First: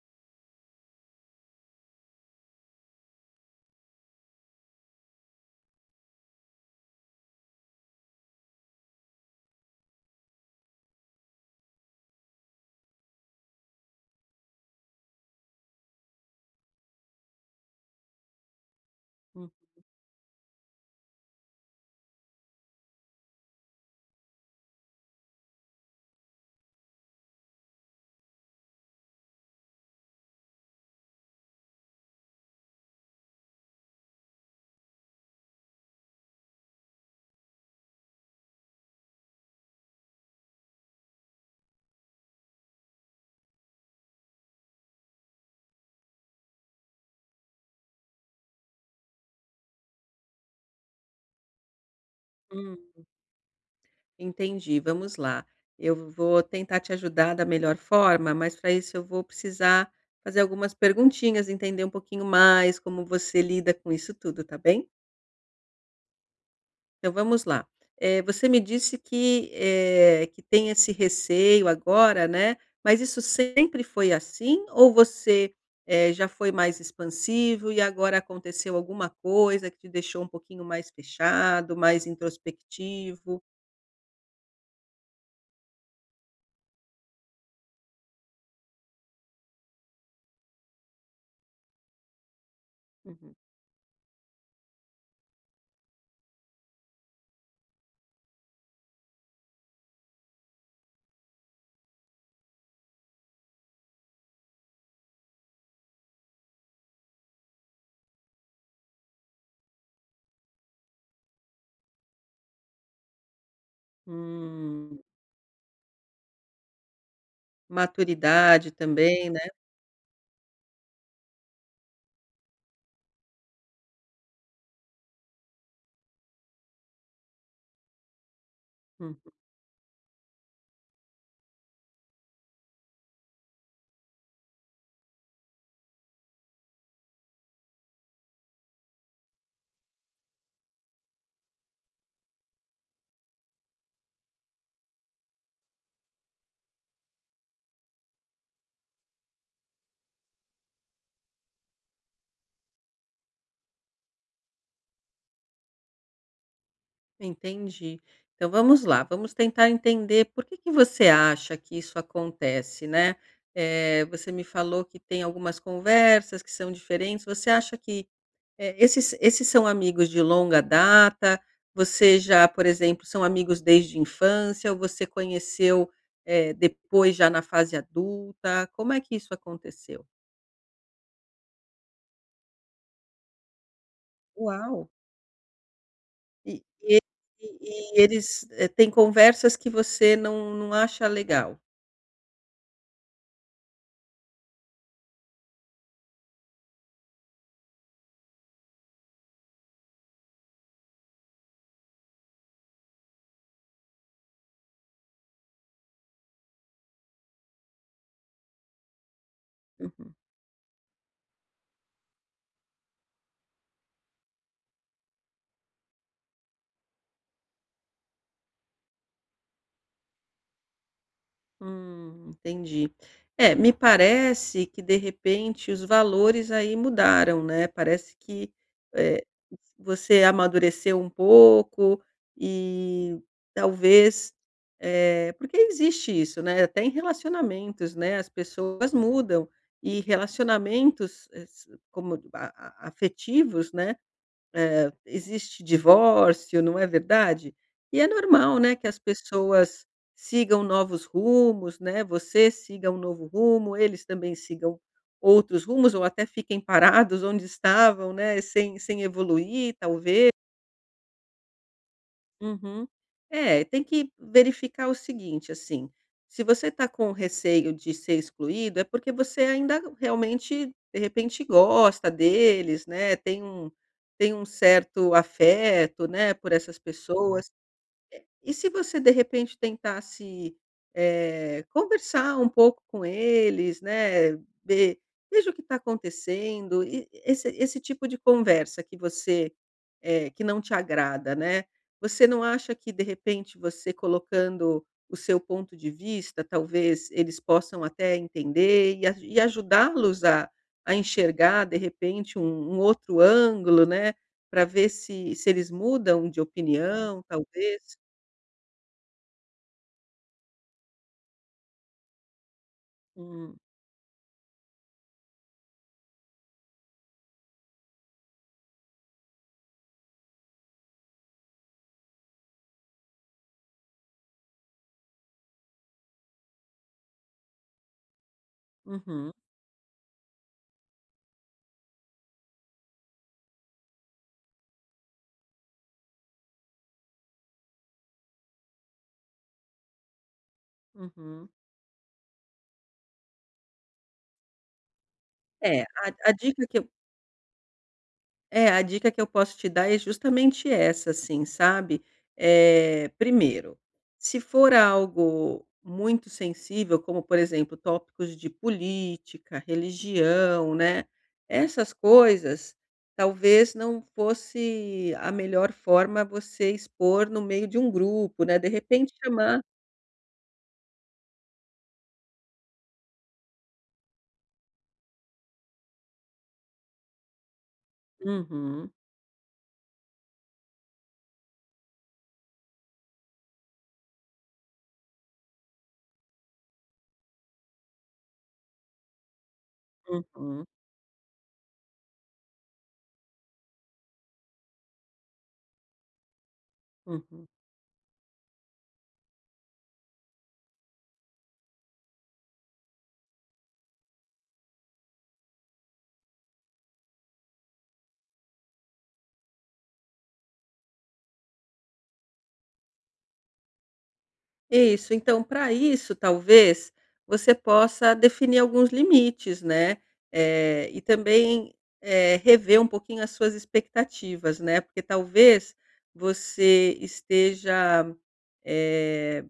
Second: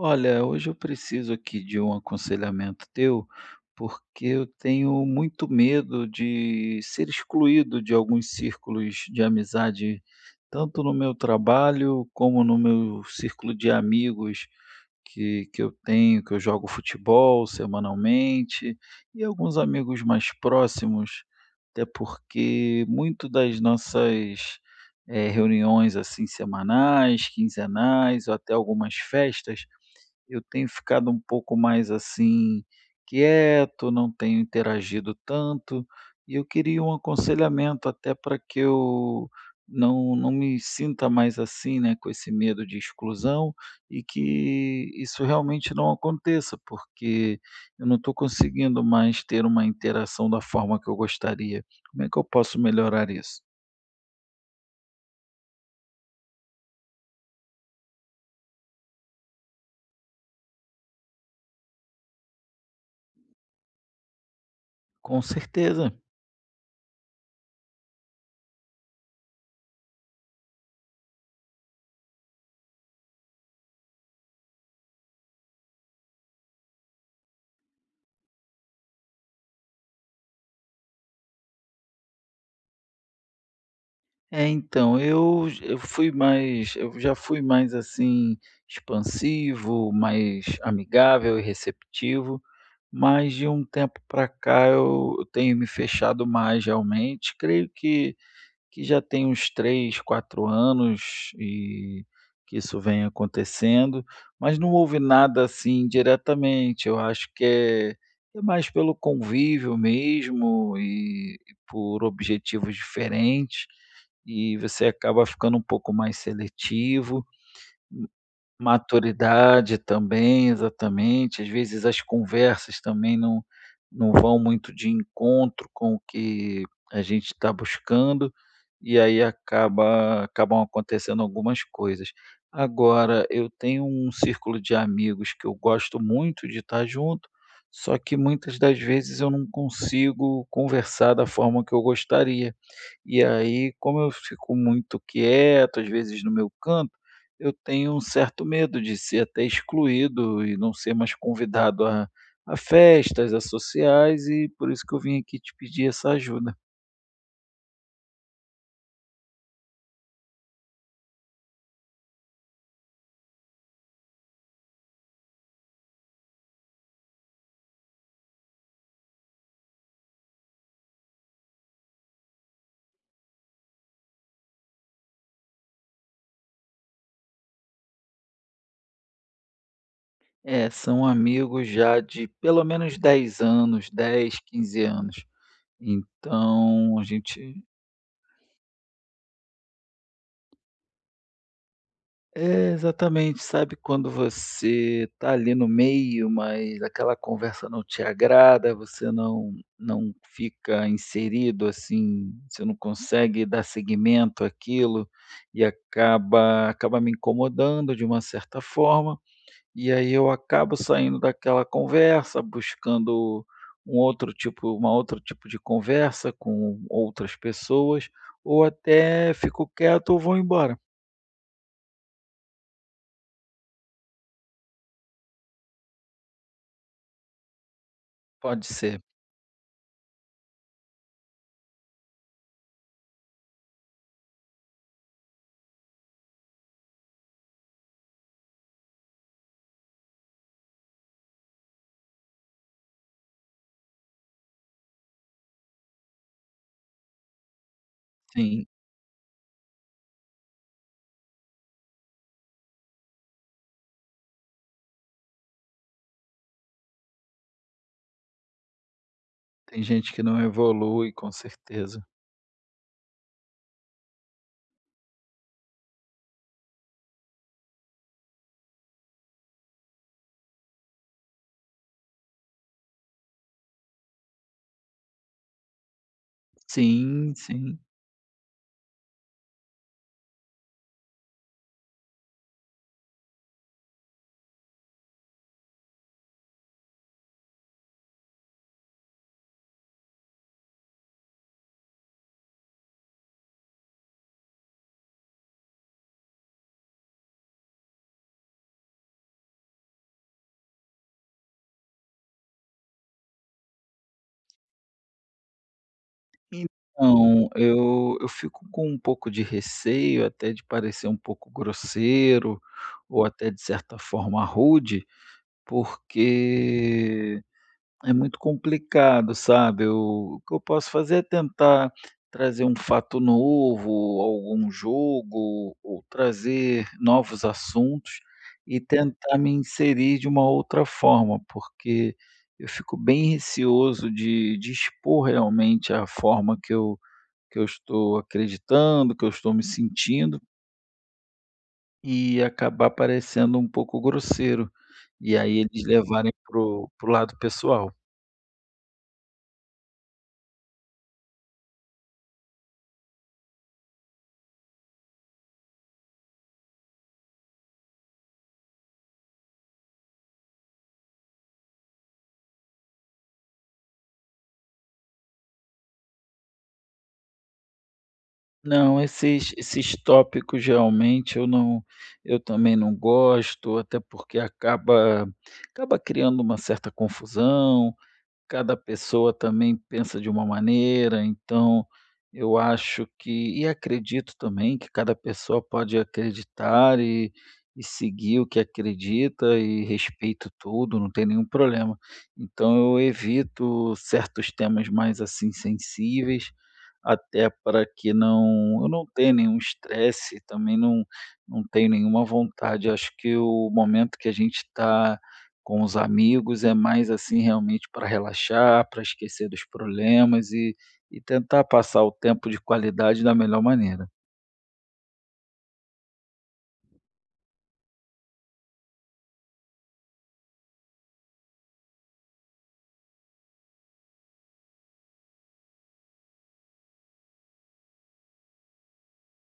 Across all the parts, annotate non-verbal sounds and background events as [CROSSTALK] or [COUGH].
Olha, hoje eu preciso aqui de um aconselhamento teu, porque eu tenho muito medo de ser excluído de alguns círculos de amizade, tanto no meu trabalho como no meu círculo de amigos que eu tenho, que eu jogo futebol semanalmente, e alguns amigos mais próximos, até porque muito das nossas reuniões assim semanais, quinzenais, ou até algumas festas eu tenho ficado um pouco mais, assim, quieto, não tenho interagido tanto, e eu queria um aconselhamento até para que eu não me sinta mais assim, né, com esse medo de exclusão e que isso realmente não aconteça, porque eu não estou conseguindo mais ter uma interação da forma que eu gostaria. Como é que eu posso Uhum. melhorar isso? Entendi, vamos lá. Eu vou tentar te ajudar da melhor forma, mas para isso eu vou precisar fazer algumas perguntinhas, entender um pouquinho mais como você lida com isso tudo, tá bem? Com certeza. Então vamos lá. Você me disse que, que tem esse receio agora, né? Mas isso sempre foi assim? Ou você, já foi mais expansivo e agora aconteceu alguma coisa que te deixou um pouquinho mais fechado, mais introspectivo? É, então, eu já fui mais, assim, expansivo, mais amigável e receptivo, mas de um tempo pra cá eu tenho me fechado mais realmente. Creio que já tem uns 3 4 anos e que isso vem acontecendo, mas não houve nada, assim, diretamente. Eu acho que é mais pelo convívio mesmo e por objetivos diferentes. E você Hum, acaba ficando um pouco mais seletivo. maturidade também, né. Maturidade também, exatamente. Às vezes as conversas também não vão muito de encontro com o que a gente está buscando, e Uhum, aí acabam acontecendo algumas coisas. Agora, eu tenho um círculo de amigos que eu gosto muito de estar junto, só que muitas das vezes eu não consigo conversar da forma que eu gostaria. E aí, como eu fico muito quieto, às vezes no meu canto, eu tenho um certo medo de ser até excluído e não ser mais convidado a festas, a sociais, e por isso que eu vim aqui te pedir essa ajuda. entendi. Então vamos lá, vamos tentar entender por que que você acha que isso acontece, né. Você me falou que tem algumas conversas que são diferentes, você acha que, esses são amigos de longa data? Você já, por exemplo, são amigos desde infância ou você conheceu, depois já na fase adulta? Como é que isso aconteceu? É, são amigos já de pelo menos dez anos, dez, quinze Uau! anos. E e Então, a e gente. e eles, têm conversas que você não acha legal? É, exatamente. Sabe quando você tá ali no meio, mas aquela conversa não te agrada, você não fica inserido, assim, você não consegue dar seguimento àquilo e acaba me incomodando de uma certa forma, e aí Uhum. eu acabo saindo daquela conversa, buscando um outro tipo uma outro tipo de conversa com outras pessoas, ou até fico quieto ou vou embora. Entendi. É, me parece que de repente os valores aí mudaram, né, parece que, Pode ser, eh, você amadureceu um pouco e talvez, porque existe isso, né, até em relacionamentos, né, as pessoas mudam e relacionamentos, eh, s como a afetivos, né, existe divórcio, não é verdade? E é normal, sim. né, que as pessoas sigam novos rumos, né, você siga um novo rumo, eles também sigam outros rumos ou até fiquem parados onde estavam, né, sem evoluir, Tem gente que talvez. não evolui, com certeza. Uhum. É, tem que verificar o seguinte, assim, se você está com receio de ser excluído, é porque você ainda realmente, de repente, gosta deles, né? Tem um certo afeto, né, por essas Sim, pessoas. sim. E se você de repente tentasse, conversar um pouco com eles, né, ver veja o que está acontecendo, e esse tipo de conversa que você, que não te agrada, né, você não acha que de repente você colocando o seu ponto de vista, talvez eles possam até entender e aju e ajudá-los a enxergar de repente um outro ângulo, né, para ver se eles mudam de opinião, Então, talvez? eu fico com um pouco de receio, até de parecer um pouco grosseiro, ou até Hum. de certa forma rude, porque é muito complicado, sabe. Eu, o que eu posso fazer é tentar trazer um fato novo, algum jogo, ou trazer novos assuntos e Uhum, tentar me inserir de uma outra forma, porque eu fico bem receoso de expor realmente a forma que eu estou acreditando, que eu estou me sentindo, uhum. e acabar parecendo um pouco grosseiro, e aí É, eles a levarem para dica que eu o lado pessoal. é, a dica que eu posso te dar é justamente essa, assim, sabe. Primeiro, se for algo muito sensível, como, por exemplo, tópicos de política, religião, né, essas coisas, talvez não fosse a melhor forma você expor no meio de um grupo, né, de Não, repente esses chamar. esses tópicos realmente eu também não gosto, até porque acaba criando uma certa confusão. Cada Uhum, pessoa também pensa de uma maneira, então eu acho que e acredito também que cada pessoa pode acreditar e seguir o que acredita e respeito uhum, tudo, não tem nenhum problema. Então eu evito certos temas mais, assim, sensíveis, uhum. até para que eu não tenha nenhum estresse, também não tenho nenhuma vontade. Acho que o momento que a gente está com os amigos é mais, assim, realmente para relaxar, para esquecer dos problemas e tentar passar o tempo de qualidade da melhor maneira. Isso, então para isso talvez você possa definir alguns limites, né, e também, rever um pouquinho as suas expectativas, né, porque talvez você esteja, eh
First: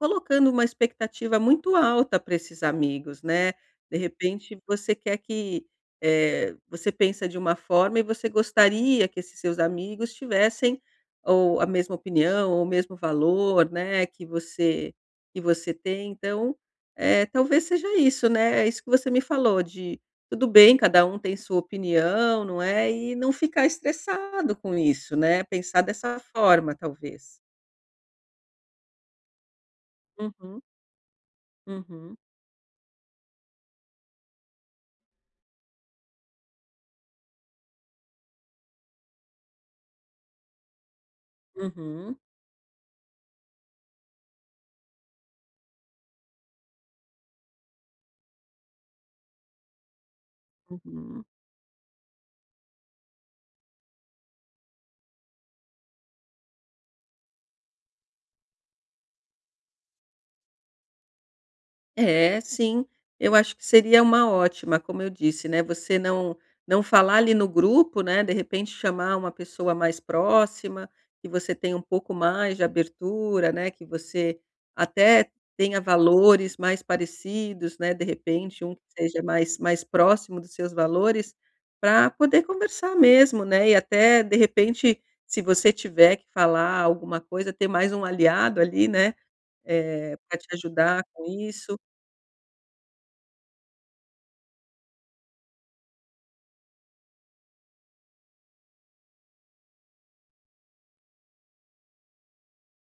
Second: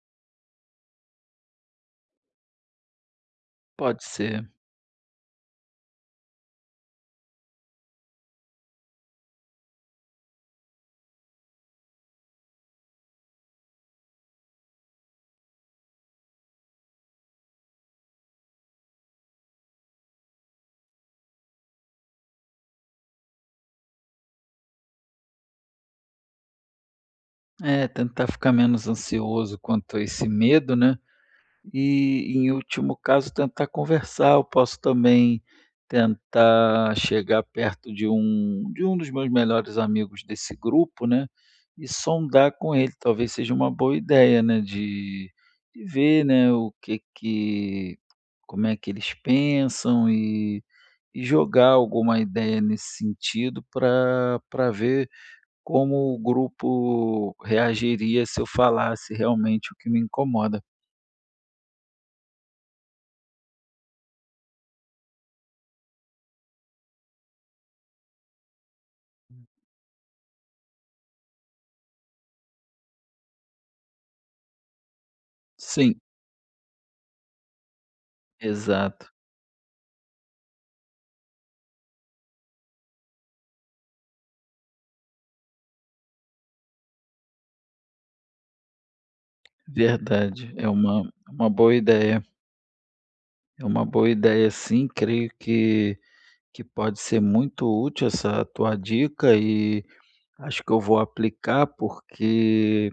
colocando uma expectativa muito alta para esses amigos, né. De Pode ser. repente você quer que, você pensa de uma forma e você gostaria que esses seus amigos tivessem ou a mesma opinião ou o mesmo valor, né, que você tem. Então, talvez seja isso, né, é isso que você me falou de tudo bem, cada um tem sua opinião, não é, e não ficar estressado com isso, né, pensar dessa forma talvez. É, tentar ficar menos ansioso quanto a esse Uhum, medo, né. uhum, E, em último caso, tentar conversar. Eu posso também tentar chegar perto de um dos meus melhores amigos desse grupo, né, e uhum. sondar com ele. Talvez seja uma boa ideia, né, de ver, né, o que que, como é que eles pensam Uhum. e jogar alguma ideia nesse sentido para ver como o grupo reagiria se eu falasse realmente o que me incomoda. É, sim. Eu acho que seria uma ótima, como eu disse, né, você não falar ali no grupo, né, de repente chamar uma pessoa mais próxima, que você tenha um pouco mais de abertura, né, que você até tenha Sim. valores mais parecidos, né, de repente um que Exato, seja mais próximo dos seus valores, para poder conversar mesmo, né, e até, de repente, se você tiver que falar alguma coisa, ter mais um aliado ali, né. Pra te verdade. É ajudar uma com uma boa isso. ideia, é uma boa ideia sim, creio que pode ser muito útil essa tua dica e acho que eu vou aplicar, porque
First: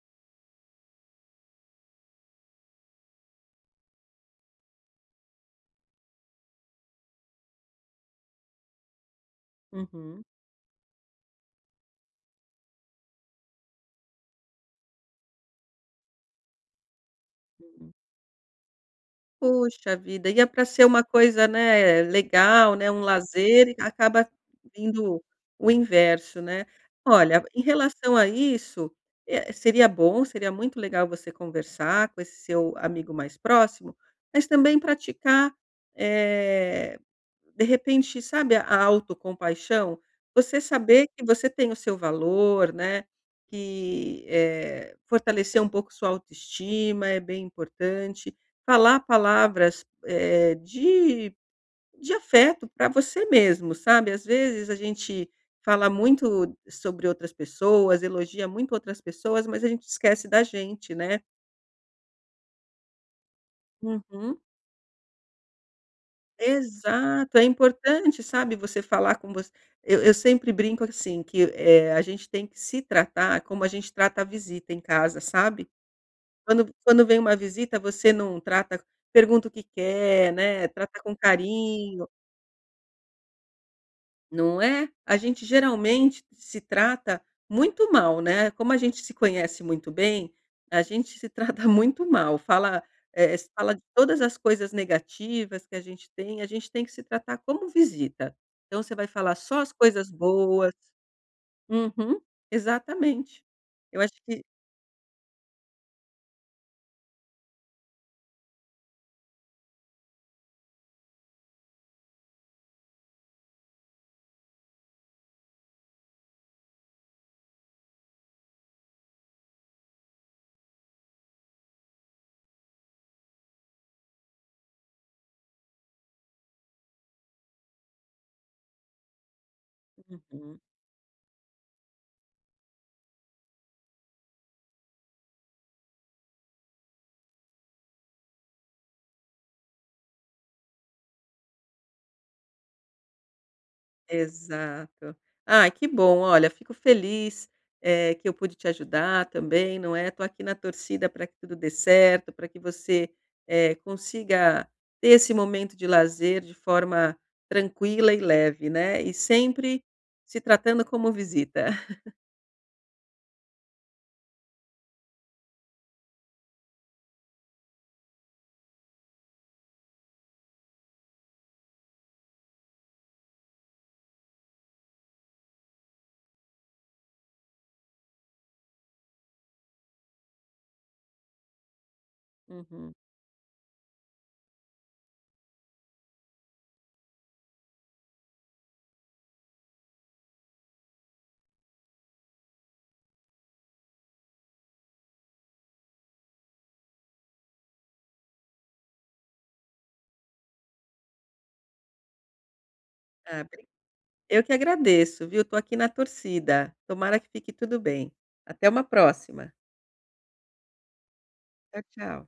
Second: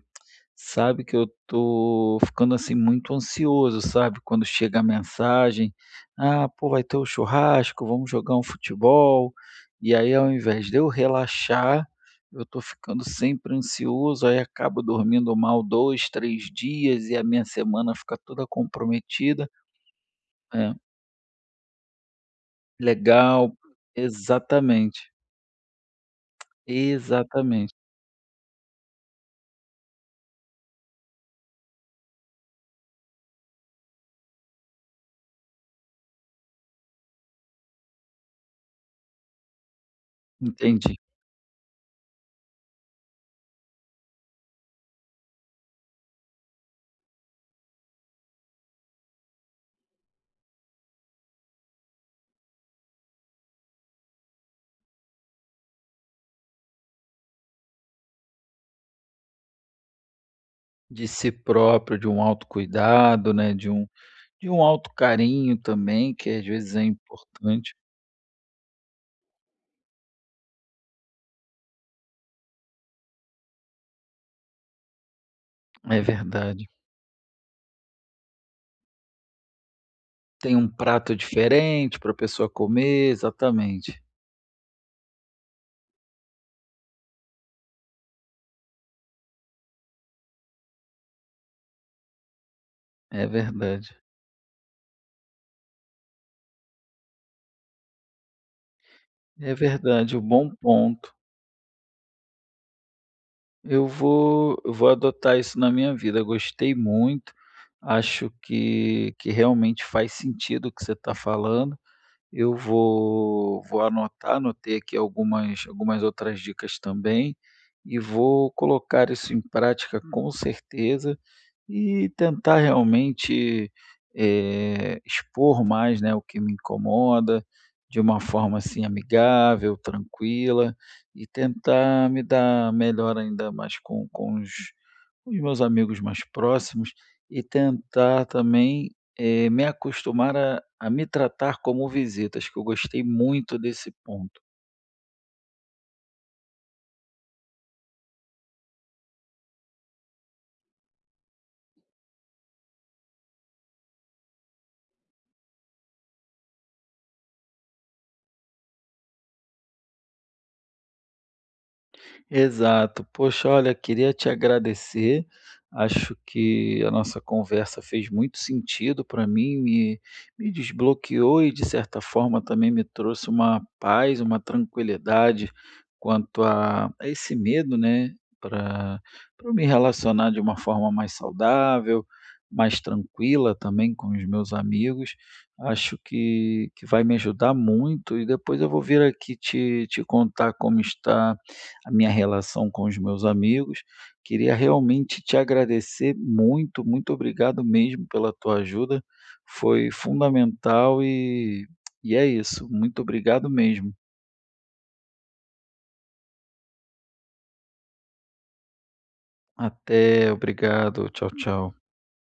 sabe que eu tô ficando, assim, muito ansioso, sabe, quando chega a mensagem: "Ah, pô, vai ter o churrasco, vamos jogar um futebol". E aí, Uhum, ao invés de eu relaxar, eu tô ficando sempre ansioso, aí acabo dormindo mal 2, 3 dias e a minha uhum. semana fica toda comprometida. Puxa vida, ia para É, ser uma coisa, né, legal, né, um legal. lazer, e acaba Exatamente, vindo o inverso, né. Olha, em exatamente. relação a isso, seria bom, seria muito legal você conversar com esse seu amigo mais próximo, mas também praticar, eh, de repente, sabe, a autocompaixão? Você Entendi. saber que você tem o seu valor, né, que, fortalecer um pouco sua autoestima é bem importante. Falar palavras, de afeto para você mesmo, sabe. Às vezes a gente fala muito sobre outras pessoas, elogia muito outras pessoas, mas a gente esquece da gente, De né. si próprio, de um autocuidado, né, de um. Uhum. E um autocarinho também, que às vezes é Exato, é importante. importante, sabe, você falar com você. Eu sempre brinco assim que, a gente tem que se tratar como a gente trata a visita em casa, sabe. É Quando verdade. quando vem uma visita, você não trata pergunta o que quer, Tem né, um trata com prato diferente carinho. para a pessoa comer, exatamente. Não é? A gente geralmente se trata muito mal, né, como a gente se conhece muito bem, a gente se trata [LAUGHS] muito mal, fala, É se fala de verdade. todas as coisas negativas que a gente tem que se tratar como visita. Então você vai falar É só as coisas verdade, um bom boas. ponto. Uhum, exatamente. Eu Eu acho que vou eu vou adotar isso na minha vida, gostei muito, acho que realmente faz sentido o que você está falando. Eu vou anotar, anotei aqui algumas outras dicas também, e vou colocar isso em prática com certeza. E tentar realmente, expor mais, né, o que me incomoda, de uma forma, assim, amigável, uhum. tranquila, e tentar me dar melhor ainda mais com os meus amigos mais próximos, e tentar também, me acostumar a me tratar como visitas, que eu gostei muito desse ponto. Exato. Ah, que bom. Olha, fico feliz, que eu pude te ajudar também, não é? Estou aqui na torcida para que tudo dê certo, para que você, consiga ter esse momento de lazer de forma tranquila e leve, né? E sempre se tratando como visita. [LAUGHS] Exato. Poxa, olha, queria te agradecer. Acho que a nossa conversa fez muito sentido para mim, me desbloqueou e, de certa forma, também me trouxe uma paz, uma tranquilidade quanto a esse medo, né, para me relacionar de uma forma mais saudável, mais Uhum. tranquila também com os meus amigos. Acho que vai me ajudar muito e depois eu vou vir aqui te contar como está a minha relação com os meus amigos. Queria realmente te agradecer muito, muito obrigado mesmo pela tua ajuda. Foi fundamental e é isso. Muito Ah, obrigado bri mesmo. eu que agradeço, viu? Estou aqui na torcida. Tomara que fique tudo bem. Até uma próxima. Até, obrigado. Tchau, tchau. Tchau, tchau.